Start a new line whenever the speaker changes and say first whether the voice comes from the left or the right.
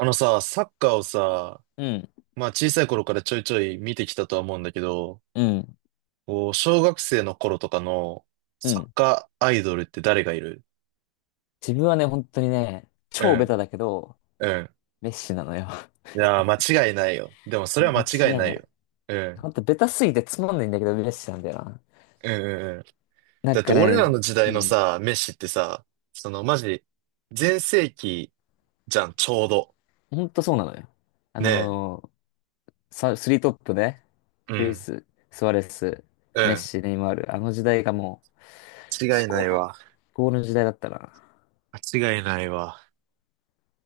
right: あのさ、サッカーをさ、
left: うん、
right: まあ小さい頃からちょいちょい見てきたとは思うんだけど、
left: うん、
right: こう小学生の頃とかの
left: う
right: サッ
left: ん。
right: カーアイドルって誰がいる？
left: 自分はね、本当にね、
right: う
left: 超ベ
right: ん、
left: タだけど、
right: うん。
left: メッシなのよ。
right: いやー、間違いないよ。でもそ れは
left: 間
right: 間違い
left: 違い
right: な
left: な
right: い
left: い。
right: よ。うん、
left: 本当ベタすぎてつまんないんだけど、メッシなんだよな。
right: うん、うん、うん。
left: なん
right: だって
left: か
right: 俺
left: ね、
right: らの時
left: う
right: 代の
left: ん。
right: さ、メッシってさ、そのマジ、全盛期じゃん、ちょうど。
left: 本当そうなのよ。あ
right: ねえ。
left: のーさスリートップね、
right: う
left: ルイ
right: ん、
left: ス、スアレス、
right: う
left: メッ
right: ん。
left: シ、ネイマール、あの時代がもう、
right: 間違
left: 至
right: いな
left: 高
right: い
left: の、至
right: わ。
left: 高の時代だったな。
right: 間違いないわ。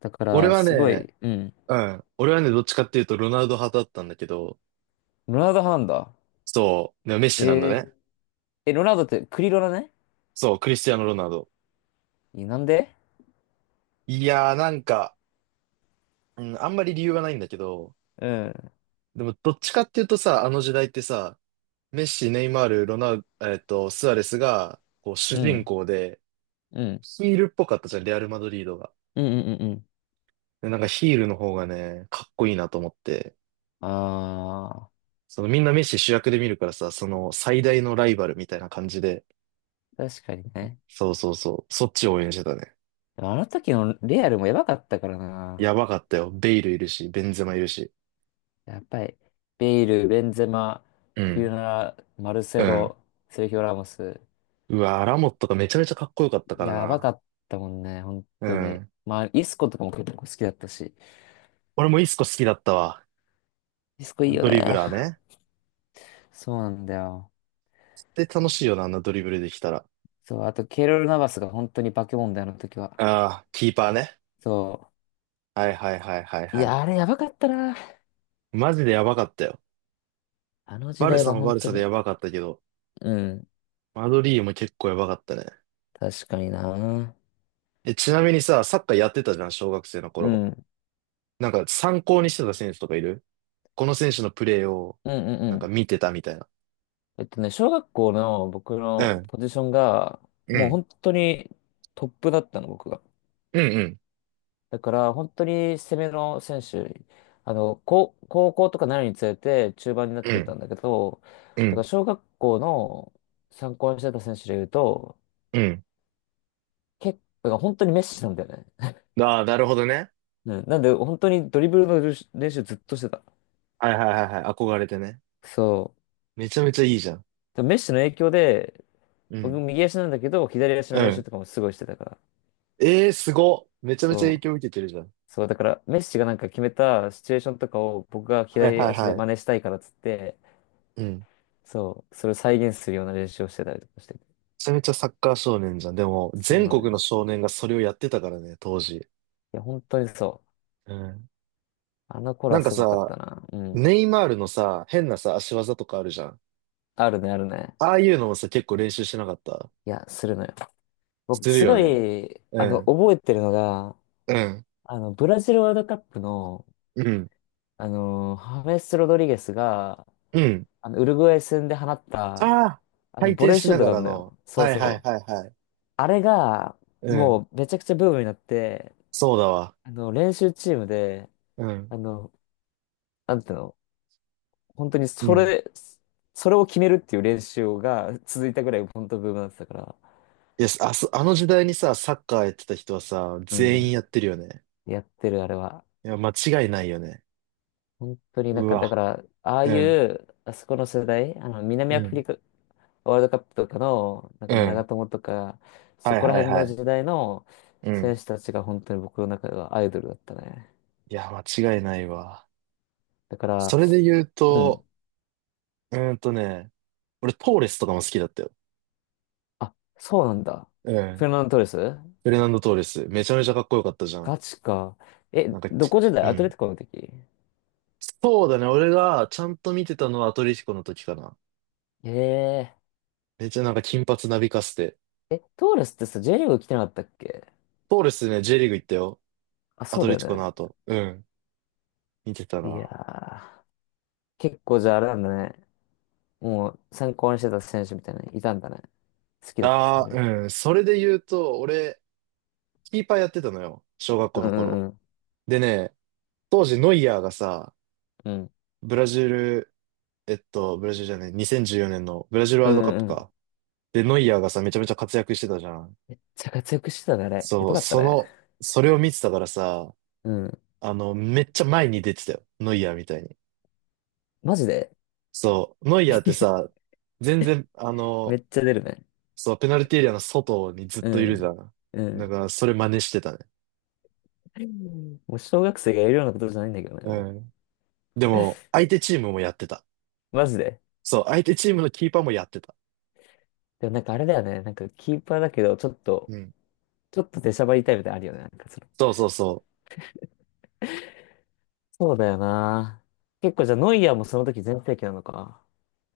left: だか
right: 俺
left: ら、
right: は
left: すご
right: ね、
left: い、うん。
right: うん。俺はね、どっちかっていうとロナウド派だったんだけど、
left: ロナウド派なんだ。
right: そう、でもメッ
left: え
right: シなんだね。
left: ー、え、ロナウドってクリロナね？
right: そう、クリスティアーノ・ロナウド。
left: え、なんで？
right: いやー、なんか、うん、あんまり理由はないんだけど、
left: うん、
right: でもどっちかっていうとさ、あの時代ってさ、メッシ、ネイマール、ロナウ、えっと、スアレスが、こう、主
left: う
right: 人
left: ん、
right: 公で、
left: うん。
right: ヒールっぽかったじゃん、レアル・マドリードが。
left: うんうんうんうん。
right: で、なんかヒールの方がね、かっこいいなと思って、
left: ああ、
right: そのみんなメッシ主役で見るからさ、その最大のライバルみたいな感じで、
left: 確かにね。
right: そうそうそう、そっちを応援してたね。
left: でもあの時のレアルもやばかったから
right: や
left: な。
right: ばかったよ。ベイルいるし、ベンゼマいるし。
left: やっぱり、ベイル、ベンゼマ、
right: う
left: クユ
right: ん。
left: ナラ、マル
right: う
left: セ
right: ん。
left: ロ、セルヒオ・ラモス。
right: うわ、ラモットがめちゃめちゃかっこよかったから
left: やば
right: な。
left: かったもんね、本
right: う
left: 当に。
right: ん。
left: まあ、イスコとかも結構好きだったし。
right: 俺もイスコ好きだったわ。
left: イスコいいよ
right: ドリブ
left: ね。
right: ラーね。
left: そうなんだよ。
right: で、楽しいよな、あんなドリブルできたら。
left: そう、あと、ケイロル・ナバスが本当に化け物だよ、あの時は。
right: ああ、キーパーね。
left: そ
right: はいはいはいはい
left: う。い
right: はい。
left: や、あれやばかったな。
right: マジでやばかったよ。
left: あの時
right: バル
left: 代
right: サ
left: は
right: も
left: 本
right: バル
left: 当
right: サで
left: に。
right: やばかったけど、
left: うん。
right: マドリーも結構やばかったね。
left: 確かにな。うん。
right: え、ちなみにさ、サッカーやってたじゃん、小学生の
left: う
right: 頃。
left: ん
right: なんか参考にしてた選手とかいる？この選手のプレーを、
left: うん
right: な
left: う
right: んか
left: ん。
right: 見てたみたいな。
left: ね、小学校の僕
right: う
left: の
right: ん、
left: ポジションが、
right: う
left: もう
right: ん、
left: 本当にトップだったの、僕が。
right: うん、うん、
left: だから、本当に攻めの選手、高校とかなるにつれて中盤になっ
right: う
left: てった
right: ん、
left: んだけど、
right: う
left: だか
right: ん、
left: ら小学校の参考にしてた選手で言うと、
right: うん。
left: 結構、本当にメッシなんだよね。
right: ああ、なるほどね。
left: うん、なんで、本当にドリブルの練習ずっとしてた。
right: はいはいはいはい。憧れてね。
left: そう。
right: めちゃめちゃいいじゃん。
left: でメッシの影響で、
right: う
left: 僕
right: ん。
left: 右足なんだけど、左足の
right: う
left: 練習
right: ん。
left: とかもすごいしてたから。
right: えー、すごっ。めちゃめちゃ影
left: そう。
right: 響受けてるじゃん。
left: そう、だから、メッシがなんか決めたシチュエーションとかを僕が
right: はい
left: 左
right: はい
left: 足で
right: はい。
left: 真似したいからっつって、
right: うん。め
left: そう、それを再現するような練習をしてたりとかしてて。
right: ちゃめちゃサッカー少年じゃん。でも、
left: そう
right: 全
left: なのよ。
right: 国の少年がそれをやってたからね、当時。
left: いや、本当にそう。
right: うん。
left: あの頃
right: な
left: は
right: んか
left: すごかっ
right: さ、
left: たな。うん。
right: ネイマールのさ、変なさ、足技とかあるじゃん。
left: あるね、あるね。
right: ああいうのもさ、結構練習してなかった？
left: いや、するのよ。僕、
right: する
left: す
right: よ
left: ご
right: ね。
left: い、
right: うん。
left: 覚えてるのが、
right: うん。
left: あの、ブラジルワールドカップの、
right: うん。
left: あの、ハメス・ロドリゲスが、
right: うん。
left: あの、ウルグアイ戦で放った、
right: ああ、
left: あ
right: 回
left: の、ボ
right: 転
left: レー
right: し
left: シュ
right: な
left: ート
right: が
left: があ
right: ら
left: るのよ。
right: の。
left: そ
right: は
left: う
right: いはい
left: そ
right: は
left: う。
right: いはい。
left: あれが、
right: うん。
left: もうめちゃくちゃブームになって、
right: そうだわ。
left: あの、練習チームで、
right: うん。
left: あの、なんていうの、本当に
right: う
left: そ
right: ん。
left: れ、それを決めるっていう練習が続いたぐらい本当ブームになってたから、
right: いや、あそ、あの時代にさ、サッカーやってた人はさ、
left: う
right: 全員
left: ん、
right: やってるよね。
left: やってるあれは。
right: いや、間違いないよね。
left: 本当にな
right: う
left: んか、だか
right: わ。
left: ら、ああい
right: うん。
left: う、あそこの世代、あの、南
right: う
left: アフ
right: ん。
left: リカワールドカップとかの、なん
right: う
left: か長
right: ん。
left: 友とか、
right: は
left: そ
right: い
left: こら
right: はい
left: 辺
right: は
left: の
right: い。
left: 時代の
right: う
left: 選
right: ん。
left: 手たちが本当に僕の中ではアイドルだったね。
right: いや、間違いないわ。
left: だか
right: そ
left: ら、
right: れで言う
left: う
right: と、
left: ん。
right: うーんとね、俺トーレスとかも好きだったよ。
left: あ、そうなんだ。
right: う
left: フェ
right: ん。
left: ルナンド・トーレス？
right: フレナンド・トーレス。めちゃめちゃかっこよかったじゃん。
left: ガチか。え、
right: なんか
left: ど
right: き、
left: こ時代？
right: う
left: アト
right: ん。
left: レティコの時？
right: そうだね。俺がちゃんと見てたのはアトレティコの時かな。
left: ええ
right: めっちゃなんか金髪なびかせて。
left: ー。え、トーレスってさ、J リーグ来てなかったっけ？
right: トーレスね、J リーグ行ったよ。
left: あ、
right: ア
left: そう
right: ト
left: だ
right: レ
left: よ
right: ティコ
left: ね。
right: の後。うん。見てた
left: いや
right: な。
left: ー。結構じゃああれなんだね。もう参考にしてた選手みたいなのいたんだね。好きだった選
right: ああ、
left: 手みたい
right: うん。それで言うと、俺、キーパーやってたのよ。小学
left: な。
right: 校
left: う
right: の頃。
left: んうん
right: でね、当時ノイアーがさ、
left: うん。うん。
right: ブラジル、ブラジルじゃない、2014年のブラジルワー
left: う
right: ル
left: ん
right: ドカッ
left: う
right: プ
left: んうん。
right: か。で、ノイアーがさ、めちゃめちゃ活躍してたじゃん。
left: めっちゃ活躍してたね、あれ。や
right: そ
left: ば
right: う、
left: かった
right: そ
left: ね。
right: の、それを見てたからさ、
left: うん。
right: あの、めっちゃ前に出てたよ。ノイアーみたいに。
left: マジで？
right: そう、ノイアーってさ、全然、あ
left: め
right: の、
left: っちゃ出るね。
right: そう、ペナルティーエリアの外にずっと
left: う
right: いるじゃ
left: ん。
right: ん。
left: う
right: だ
left: ん。
right: から、それ真似してたね。
left: もう小学生がやるようなことじゃないんだけどね、
right: う
left: も
right: ん。でも、相手チームもやってた。
left: う。マジで。
right: そう、相手チームのキーパーもやってた。
left: でもなんかあれだよね。なんかキーパーだけど、ちょっと
right: うん。
left: ちょっと出しゃばりタイプであるよね。なんかその、
right: そうそうそ
left: そうだよな。結構じゃあノイアーもその時全盛期なのか。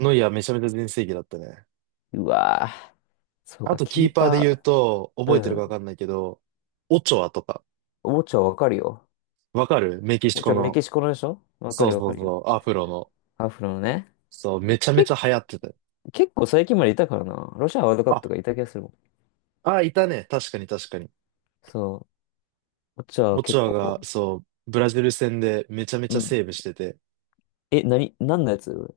right: う。ノイアーめちゃめちゃ全盛期だったね。
left: うわぁ。そう
right: あ
left: か、
right: と、キ
left: キ
right: ー
left: ー
right: パーで言う
left: パ
right: と、
left: ー。
right: 覚
left: う
right: えてるかわか
left: ん。
right: んないけど、オチョアとか、
left: オチョわかるよ。
right: わかるメキシ
left: オ
right: コ
left: チョメ
right: の。
left: キシコのでしょ？わか
right: そう
left: るよわ
right: そ
left: か
right: う
left: るよ。
right: そう、アフロの。
left: アフロのね。
right: そう、めちゃめ
left: け、
right: ちゃ流行ってたよ。
left: 結構最近までいたからな。ロシアワールドカップ
right: あ、
left: とかいた気がするもん。
right: あ、いたね。確かに確かに。
left: そう。オチョは
right: オチ
left: 結
right: ョアが、
left: 構。
right: そう、ブラジル戦でめちゃめち
left: う
right: ゃ
left: ん。
right: セーブしてて。
left: え、なに、何のやつ？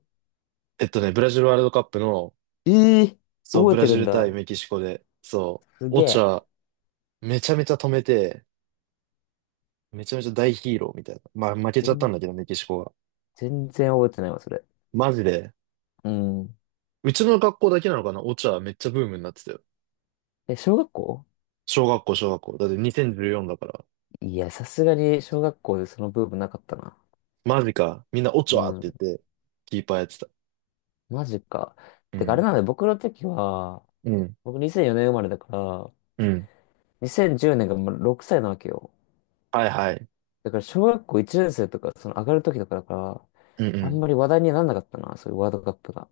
right: ブラジルワールドカップの、
left: ええー、
right: そう、
left: 覚
right: ブ
left: え
right: ラ
left: て
right: ジ
left: るん
right: ル対
left: だ。
right: メキシコで、そ
left: す
right: う、オ
left: げ
right: チョ
left: え。
right: アめちゃめちゃ止めて、めちゃめちゃ大ヒーローみたいな。まあ、負けちゃったん
left: 全、
right: だけど、メキシコが。
left: 全然覚えてないわ、それ。
right: マジで。
left: うん。
right: うちの学校だけなのかな？オチャめっちゃブームになってたよ。
left: え、小学校？
right: 小学校、小学校。だって2014だから。
left: いや、さすがに小学校でそのブームなかったな。
right: マジか。みんなオチ
left: う
right: ャっ
left: ん。
right: て言って、キーパーやってた。
left: マジか。
right: う
left: てか、あれ
right: ん。
left: なんだよ、僕の時は、
right: うん。
left: 僕2004年生まれだから、
right: うん。
left: 2010年がもう6歳なわけよ。
right: はいはい。
left: だから小学校1年生とか、その上がる時とかだから、
right: うんう
left: あん
right: ん。
left: まり話題にはなんなかったな、そういうワールドカップが。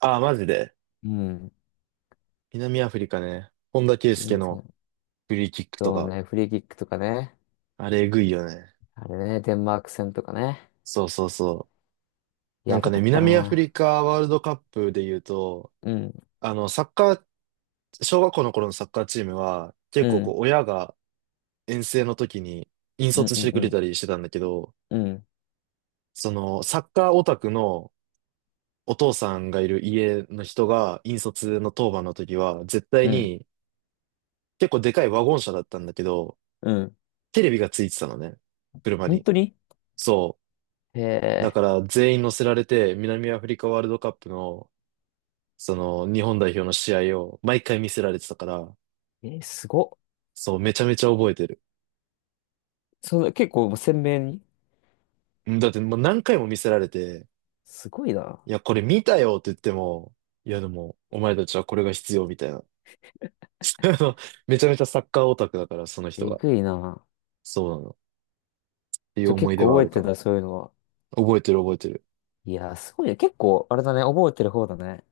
right: ああ、マジで。
left: うん。
right: 南アフリカね。本田圭佑
left: 全
right: の
left: 然。
right: フリーキックと
left: そう
right: か。
left: ね、フリーキックとかね。
right: あれ、えぐいよね。
left: あれね、デンマーク戦とかね。
right: そうそうそう。なん
left: や
right: か
left: ば
right: ね、
left: かった
right: 南アフ
left: な。
right: リカワールドカップで言うと、
left: うん、
right: あの、サッカー、小学校の頃のサッカーチームは、結
left: う
right: 構こう、
left: ん、
right: 親が遠征の時に引
left: うん、
right: 率
left: う
right: し
left: ん、
right: て
left: う
right: くれ
left: ん、
right: たりしてたんだけど、
left: うん、
right: そのサッカーオタクのお父さんがいる家の人が引率の当番の時は絶対
left: うん。
right: に結構でかいワゴン車だったんだけど、
left: うん、
right: テレビがついてたのね。車
left: 本
right: に。
left: 当に、
right: そ
left: へ
right: う。だか
left: え、
right: ら全員乗せられて南アフリカワールドカップのその日本代表の試合を毎回見せられてたから、
left: えー、すごっ。
right: そう、めちゃめちゃ覚えてる。
left: その、結構鮮明に。
right: うんだってもう何回も見せられて、
left: すごいな。
right: いや、これ見たよって言っても、いやでも、お前たちはこれが必要みたいな。あのめちゃめちゃサッカーオタクだから、その人
left: え
right: が。
left: ぐいな。
right: そうなの。っていう
left: じゃあ
right: 思
left: 結
right: い出
left: 構
right: はあ
left: 覚え
right: るか
left: て
right: な。
left: たそういうのは。
right: 覚えてる覚えてる。
left: いやー、すごいね。結構、あれだね、覚えてる方だね。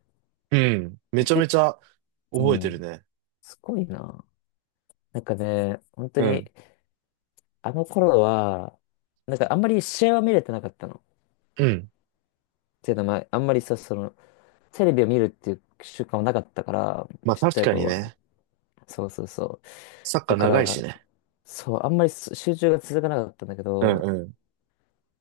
right: うん。めちゃめ
left: 結
right: ち
left: 構、
right: ゃ
left: う
right: 覚えてる
left: ん。
right: ね。
left: すごいな。なんかね、本当
right: うん。
left: に、あの頃は、なんかあんまり試合は見れてなかったの。っ
right: うん。
left: ていうのは、まあ、あんまりさ、その、テレビを見るっていう習慣はなかったから、
right: まあ
left: ちっち
right: 確
left: ゃい
right: か
left: 頃
right: に
left: は。
right: ね。
left: そうそうそう。
right: サッカ
left: だ
right: ー
left: か
right: 長いし
left: ら、
right: ね。
left: そう、あんまり集中が続かなかったんだけ
right: う
left: ど、
right: んうん。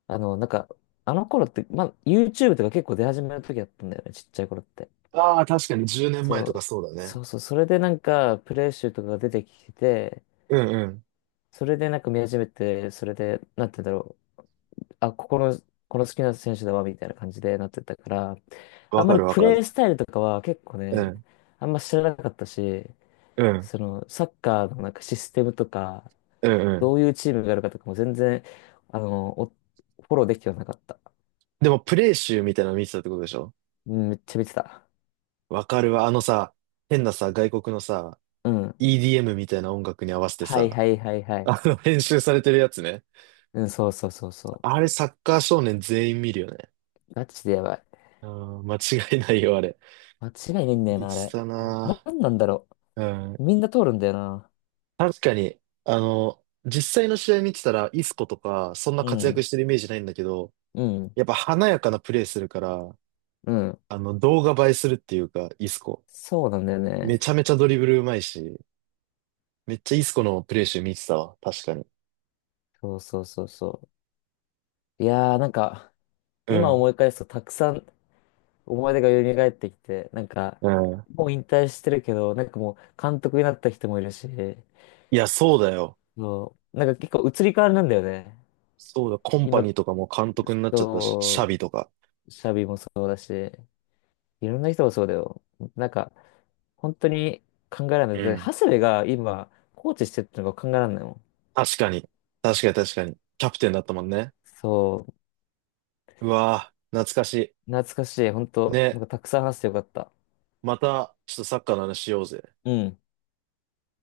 left: あの、なんか、あの頃って、まあ、YouTube とか結構出始めの時だったんだよね、ちっちゃい頃って。
right: ああ、確かに10年前
left: そ
right: とか
left: う、
right: そうだね。
left: そうそう、それでなんか、プレイ集とかが出てきて、
right: うんうん。
left: それでなんか見始めて、それで、なんて言うんだろう、あ、ここの、この好きな選手だわ、みたいな感じでなってたから、あ
right: わ
left: んま
right: か
left: り
right: るわ
left: プ
right: か
left: レイ
right: る。
left: スタイルとかは結構
right: う
left: ね、
right: ん。
left: あんま知らなかったし、
right: うん。
left: その、サッカーのなんかシステムとか、
right: うんうん。
left: どういうチームがあるかとかも全然、おフォローできてはなかった。
right: でもプレイ集みたいなの見てたってことでしょ？
left: うんめっちゃ見てた。
right: わかるわ。あのさ、変なさ、外国のさ、
left: うん。
right: EDM みたいな音楽に合わせて
left: はい
right: さ、
left: はいはいはい。
right: あの、編集されてるやつね。
left: うん、そうそうそうそ
right: あれ、サッカー少年全員見るよね。
left: う。ガチでやばい。
right: うん、間違いないよ、あれ。
left: 間違いないんだよ
right: 見
left: な、あ
right: てた
left: れ。な、
right: な
left: なんなんだろ
right: ぁ。う
left: う。
right: ん。
left: みんな通るんだよな。
right: 確かに、あの、実際の試合見てたら、イスコとか、そんな
left: う
right: 活躍
left: ん、
right: してるイメージないんだけど、
left: うん、
right: やっぱ華やかなプレーするから、
left: うん。
right: あの、動画映えするっていうか、イスコ。
left: そうなんだよ
right: め
left: ね。
right: ちゃめちゃドリブルうまいし、めっちゃイスコのプレー集見てたわ、確かに。
left: そうそうそうそう。いやー、なんか、
right: う
left: 今
right: ん。
left: 思い返すとたくさん思い出が蘇ってきて、なんか、
right: うん。
left: もう引退してるけど、なんかもう監督になった人もいるし、
right: いや、そうだよ。
left: そう、なんか結構移り変わりなんだよね。
right: そうだ、コンパ
left: 今、
right: ニーとかも監督になっちゃったし、シャ
left: そ
right: ビとか。
left: う、シャビもそうだし、いろんな人もそうだよ。なんか、本当に考えられな
right: う
left: い。で、
right: ん。
left: 長谷部が今、コーチしてるってのが考えられないもん。
right: 確かに。確かに確かに。キャプテンだったもんね。
left: そう。
right: うわぁ、懐かし
left: 懐かしい。本
right: い。
left: 当、な
right: ね、
left: んかたくさん話してよかった。
right: また、ちょっとサッカーの話しようぜ。
left: うん。